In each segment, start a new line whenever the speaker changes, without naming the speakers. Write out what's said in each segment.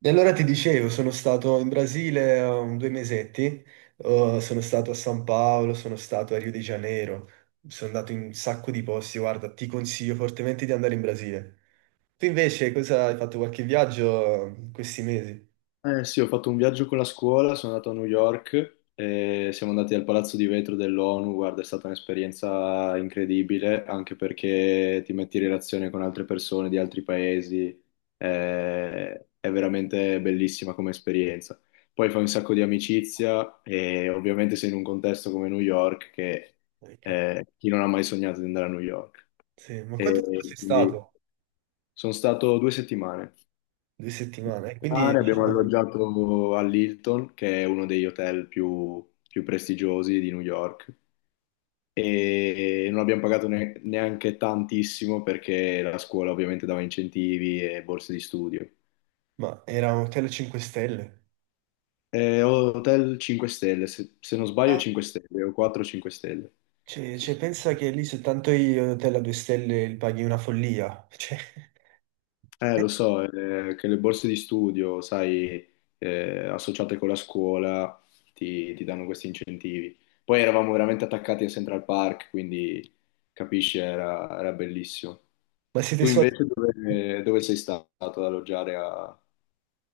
E allora ti dicevo, sono stato in Brasile due mesetti. Sono stato a San Paolo, sono stato a Rio de Janeiro, sono andato in un sacco di posti. Guarda, ti consiglio fortemente di andare in Brasile. Tu invece cosa hai fatto, qualche viaggio in questi mesi?
Eh sì, ho fatto un viaggio con la scuola, sono andato a New York e siamo andati al Palazzo di Vetro dell'ONU. Guarda, è stata un'esperienza incredibile, anche perché ti metti in relazione con altre persone di altri paesi. eh, è veramente bellissima come esperienza. Poi fai un sacco di amicizia e ovviamente sei in un contesto come New York che
Ecco.
chi non ha mai sognato di andare a New York.
Sì, ma quanto tempo sei
E quindi
stato?
sono stato due settimane
Due settimane, quindi
mare, abbiamo
diciamo,
alloggiato all'Hilton, che è uno degli hotel più prestigiosi di New York, e non abbiamo pagato neanche tantissimo perché la scuola ovviamente dava incentivi e borse di studio.
ma era un hotel a 5 stelle?
Hotel 5 stelle, se non sbaglio
Ah,
5 stelle o 4-5 stelle.
cioè, pensa che lì soltanto gli hotel a 2 stelle li paghi una follia, cioè,
Lo so, che le borse di studio, sai, associate con la scuola, ti danno questi incentivi. Poi eravamo veramente attaccati a Central Park, quindi capisci, era bellissimo.
ma siete
Tu
soldi.
invece dove sei stato ad alloggiare a,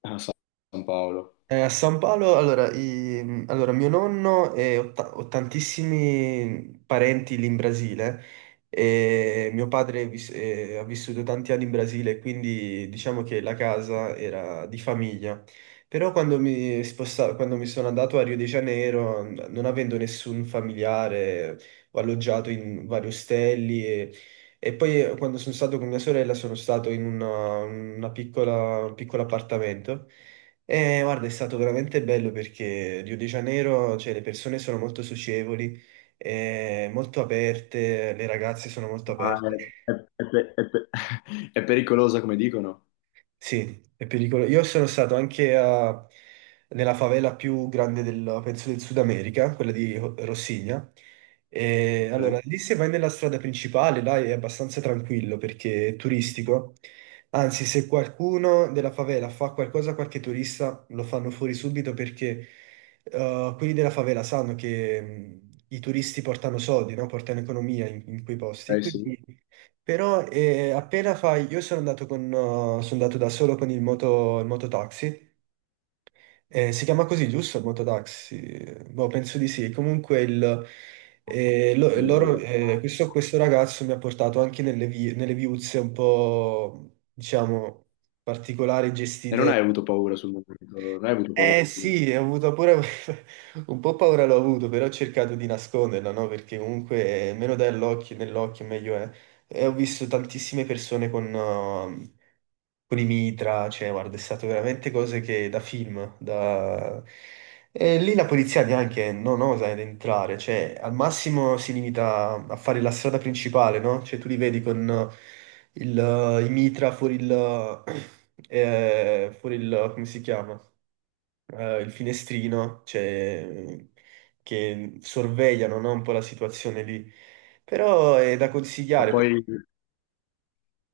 a San Paolo?
A San Paolo, allora, allora, mio nonno e ho, ho tantissimi parenti lì in Brasile e mio padre ha vissuto tanti anni in Brasile, quindi diciamo che la casa era di famiglia. Però quando mi sono andato a Rio de Janeiro, non avendo nessun familiare, ho alloggiato in vari ostelli e poi quando sono stato con mia sorella sono stato in una piccola, un piccolo appartamento. Guarda, è stato veramente bello perché Rio de Janeiro, cioè, le persone sono molto socievoli, molto aperte, le ragazze sono molto
Ma
aperte.
è, è- è pe- è pe- è pericolosa come dicono?
Sì, è pericoloso. Io sono stato anche nella favela più grande del, penso, del Sud America, quella di Rossigna. E
Ok,
allora, lì se vai nella strada principale, là è abbastanza tranquillo perché è turistico. Anzi, se qualcuno della favela fa qualcosa a qualche turista, lo fanno fuori subito perché quelli della favela sanno che i turisti portano soldi, no? Portano economia in quei posti. E
eh
quindi
sì.
però appena fai, io sono andato, con, sono andato da solo con il moto, il mototaxi. Si chiama così giusto il mototaxi? Boh, penso di sì. Comunque il, lo-
Non ho
loro,
idea.
questo ragazzo mi ha portato anche nelle, nelle viuzze un po', diciamo, particolari,
E non hai
gestite.
avuto paura sul momento, non hai avuto paura
Eh
sul momento.
sì, ho avuto pure un po' paura l'ho avuto, però ho cercato di nasconderla, no? Perché comunque meno dai all'occhio, nell'occhio meglio è. E ho visto tantissime persone con i mitra, cioè guarda, è stato veramente cose che da film, da... E lì la polizia neanche non osa ad entrare, cioè al massimo si limita a fare la strada principale, no? Cioè tu li vedi con i mitra fuori il... fuori il... come si chiama? Eh, il finestrino, cioè, che sorvegliano, no, un po' la situazione lì. Però è da
Ma
consigliare
poi.
perché,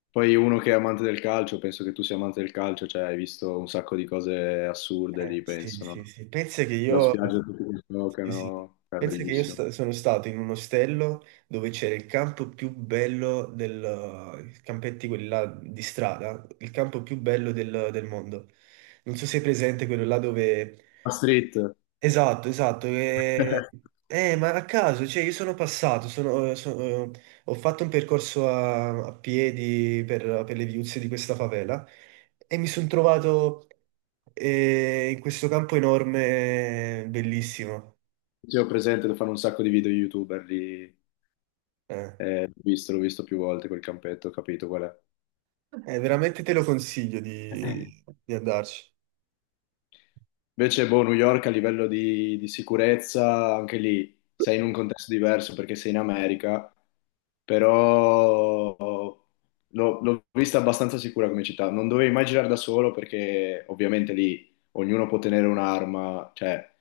Poi uno che è amante del calcio, penso che tu sia amante del calcio, cioè hai visto un sacco di cose assurde lì,
sì,
penso,
sì,
no?
sì.
La spiaggia tutti che
Sì, sì.
giocano, è
Pensa che io
bellissimo.
sono stato in un ostello dove c'era il campo più bello del, i campetti quelli là di strada, il campo più bello del, del mondo. Non so se è presente quello là dove...
La street.
Esatto, esatto. Ma a caso, cioè io sono passato, ho fatto un percorso a, a piedi per le viuzze di questa favela e mi sono trovato in questo campo enorme, bellissimo.
Sì, ho presente, lo fanno un sacco di video youtuber lì,
Eh,
l'ho visto più volte quel campetto, ho capito qual è.
veramente te lo consiglio di andarci.
Invece, boh, New York a livello di sicurezza, anche lì sei in un contesto diverso perché sei in America, però l'ho vista abbastanza sicura come città, non dovevi mai girare da solo perché ovviamente lì ognuno può tenere un'arma, cioè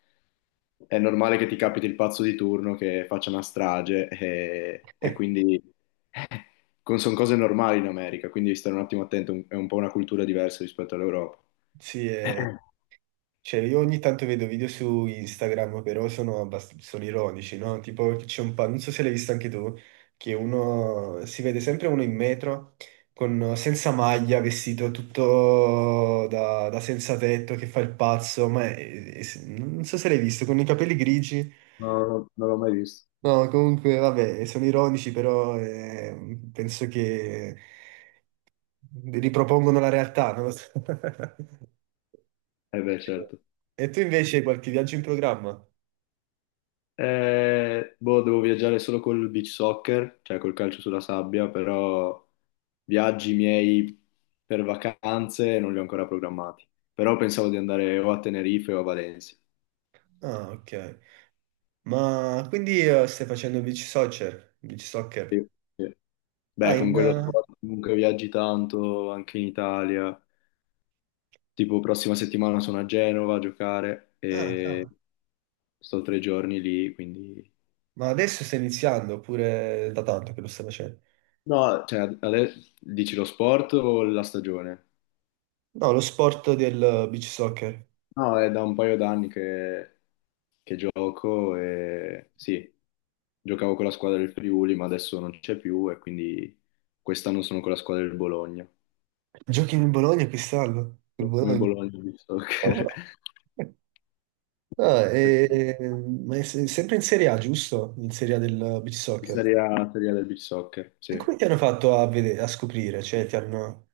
è normale che ti capiti il pazzo di turno che faccia una strage e quindi sono cose normali in America, quindi stare un attimo attento, è un po' una cultura diversa rispetto all'Europa.
Sì, cioè, io ogni tanto vedo video su Instagram, però sono, sono ironici, no? Tipo, che c'è un non so se l'hai visto anche tu, che uno si vede sempre uno in metro con, senza maglia, vestito tutto da, da senza tetto, che fa il pazzo, ma non so se l'hai visto, con i capelli grigi.
No, non l'ho mai visto.
No, comunque, vabbè, sono ironici, però penso che ripropongono la realtà, non lo so.
Eh beh, certo.
E tu invece hai qualche viaggio in programma?
Boh, devo viaggiare solo col beach soccer, cioè col calcio sulla sabbia, però viaggi miei per vacanze non li ho ancora programmati. Però pensavo di andare o a Tenerife o a Valencia.
Ah, ok. Ma quindi stai facendo beach soccer? Beach soccer?
Sì, sì.
Ah,
Beh, con
in...
quello sport comunque viaggi tanto anche in Italia. Tipo, prossima settimana sono a Genova a giocare
ah,
e
cavolo.
sto tre giorni lì, quindi.
Ma adesso stai iniziando oppure da tanto che lo stai facendo?
No, cioè, adesso dici lo sport o la stagione?
No, lo sport del beach soccer.
No, è da un paio d'anni che gioco e sì, giocavo con la squadra del Friuli, ma adesso non c'è più e quindi quest'anno sono con la squadra del Bologna.
Giochi in Bologna quest'anno? In
Come
Bologna?
Bologna di soccer.
Cavolo. Ah, ma è sempre in Serie A, giusto? In Serie A del beach
Di
soccer.
Serie A, Serie A del beach soccer,
E
sì.
come ti hanno fatto a, vedere, a scoprire? Cioè, ti hanno...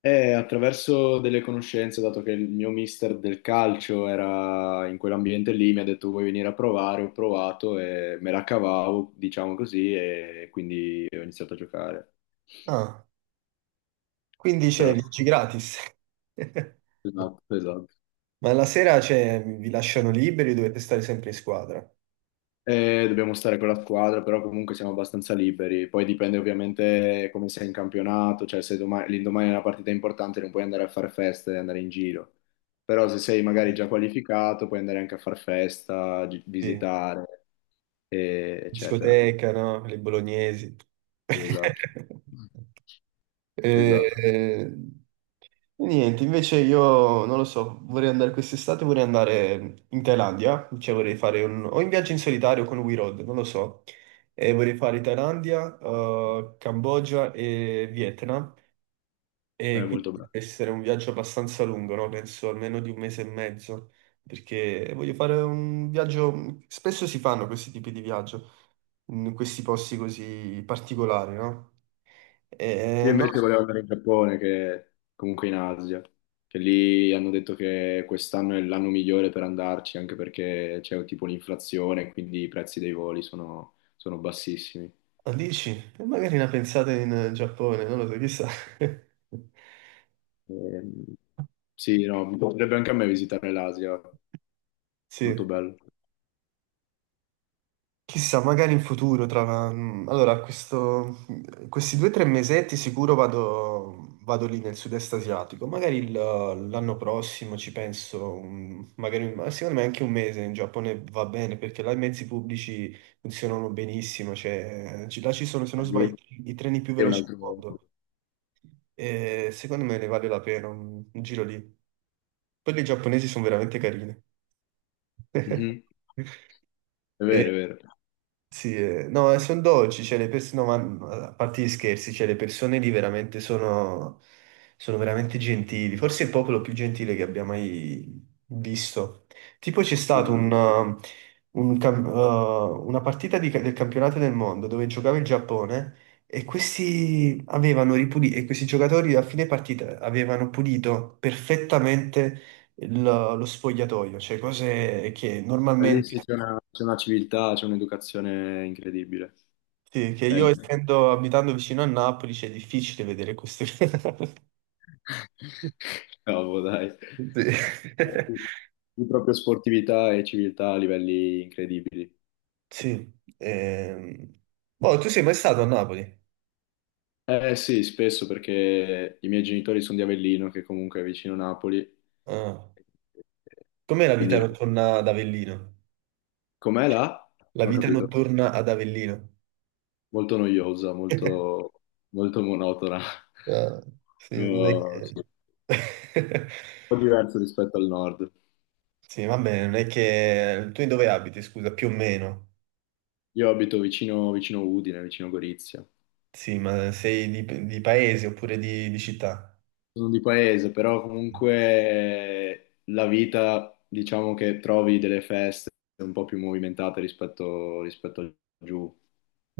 E attraverso delle conoscenze, dato che il mio mister del calcio era in quell'ambiente lì, mi ha detto vuoi venire a provare, ho provato e me la cavavo, diciamo così, e quindi ho iniziato a giocare.
Ah, quindi c'è
Però sì.
viaggi gratis.
Esatto, esatto.
Ma la sera, cioè, vi lasciano liberi, dovete stare sempre in squadra.
E dobbiamo stare con la squadra, però comunque siamo abbastanza liberi. Poi dipende ovviamente come sei in campionato, cioè se l'indomani è una partita importante non puoi andare a fare festa e andare in giro. Però se sei magari già qualificato puoi andare anche a far festa,
Sì.
visitare, eccetera.
Discoteca, no? Le bolognesi.
Esatto, esatto.
Eh, niente, invece io non lo so, vorrei andare quest'estate, vorrei andare in Thailandia, cioè vorrei fare un... o in viaggio in solitario con We Road, non lo so. E vorrei fare Thailandia, Cambogia e Vietnam.
È
E quindi
molto
deve
bello.
essere un viaggio abbastanza lungo, no? Penso almeno di un mese e mezzo, perché voglio fare un viaggio... Spesso si fanno questi tipi di viaggio, in questi posti così particolari, no? E
Io
no,
invece volevo andare in Giappone, che comunque in Asia, che lì hanno detto che quest'anno è l'anno migliore per andarci, anche perché c'è tipo l'inflazione, quindi i prezzi dei voli sono bassissimi.
dici, e magari una pensata in Giappone, non lo so, chissà.
Ehm, sì, no, mi piacerebbe anche a me visitare l'Asia, molto
Sì.
bello.
Chissà, magari in futuro, tra... allora, questi due o tre mesetti sicuro vado, vado lì nel sud-est asiatico, magari l'anno prossimo ci penso, magari, ma secondo me anche un mese in Giappone va bene, perché là i mezzi pubblici funzionano benissimo, cioè, là ci sono, se non
Lì.
sbaglio, i treni più
È un
veloci al
altro.
mondo, e secondo me ne vale la pena un giro lì. Poi i giapponesi sono veramente carini.
Mhm. È vero,
E-
è vero.
sì, no, sono dolci, cioè le persone, no, ma a parte gli scherzi, cioè le persone lì veramente sono, sono veramente gentili, forse il popolo più gentile che abbia mai visto. Tipo c'è stato
Lì
un una partita di del campionato del mondo dove giocava il Giappone e questi giocatori a fine partita avevano pulito perfettamente lo sfogliatoio, cioè cose che mm normalmente...
sì, c'è una civiltà, c'è un'educazione incredibile.
Sì, che
Cioè,
io essendo abitando vicino a Napoli c'è difficile vedere queste cose.
Cavolo, dai.
Sì.
Di proprio sportività e civiltà a livelli incredibili.
Sì. Ehm, boh, tu sei mai stato a Napoli?
Eh sì, spesso perché i miei genitori sono di Avellino, che comunque è vicino Napoli,
Ah. Com'è la vita
quindi
notturna ad Avellino?
com'è là?
La
Non ho
vita
capito.
notturna ad Avellino.
Molto noiosa, molto, molto monotona.
Ah, sì, non è
Sì,
che...
un po' diverso rispetto al nord.
Sì, vabbè, non è che... Tu in dove abiti, scusa, più o meno?
Io abito vicino Udine, vicino Gorizia.
Sì, ma sei di paese oppure di città?
Sono di paese, però comunque la vita, diciamo che trovi delle feste un po' più movimentate rispetto a giù.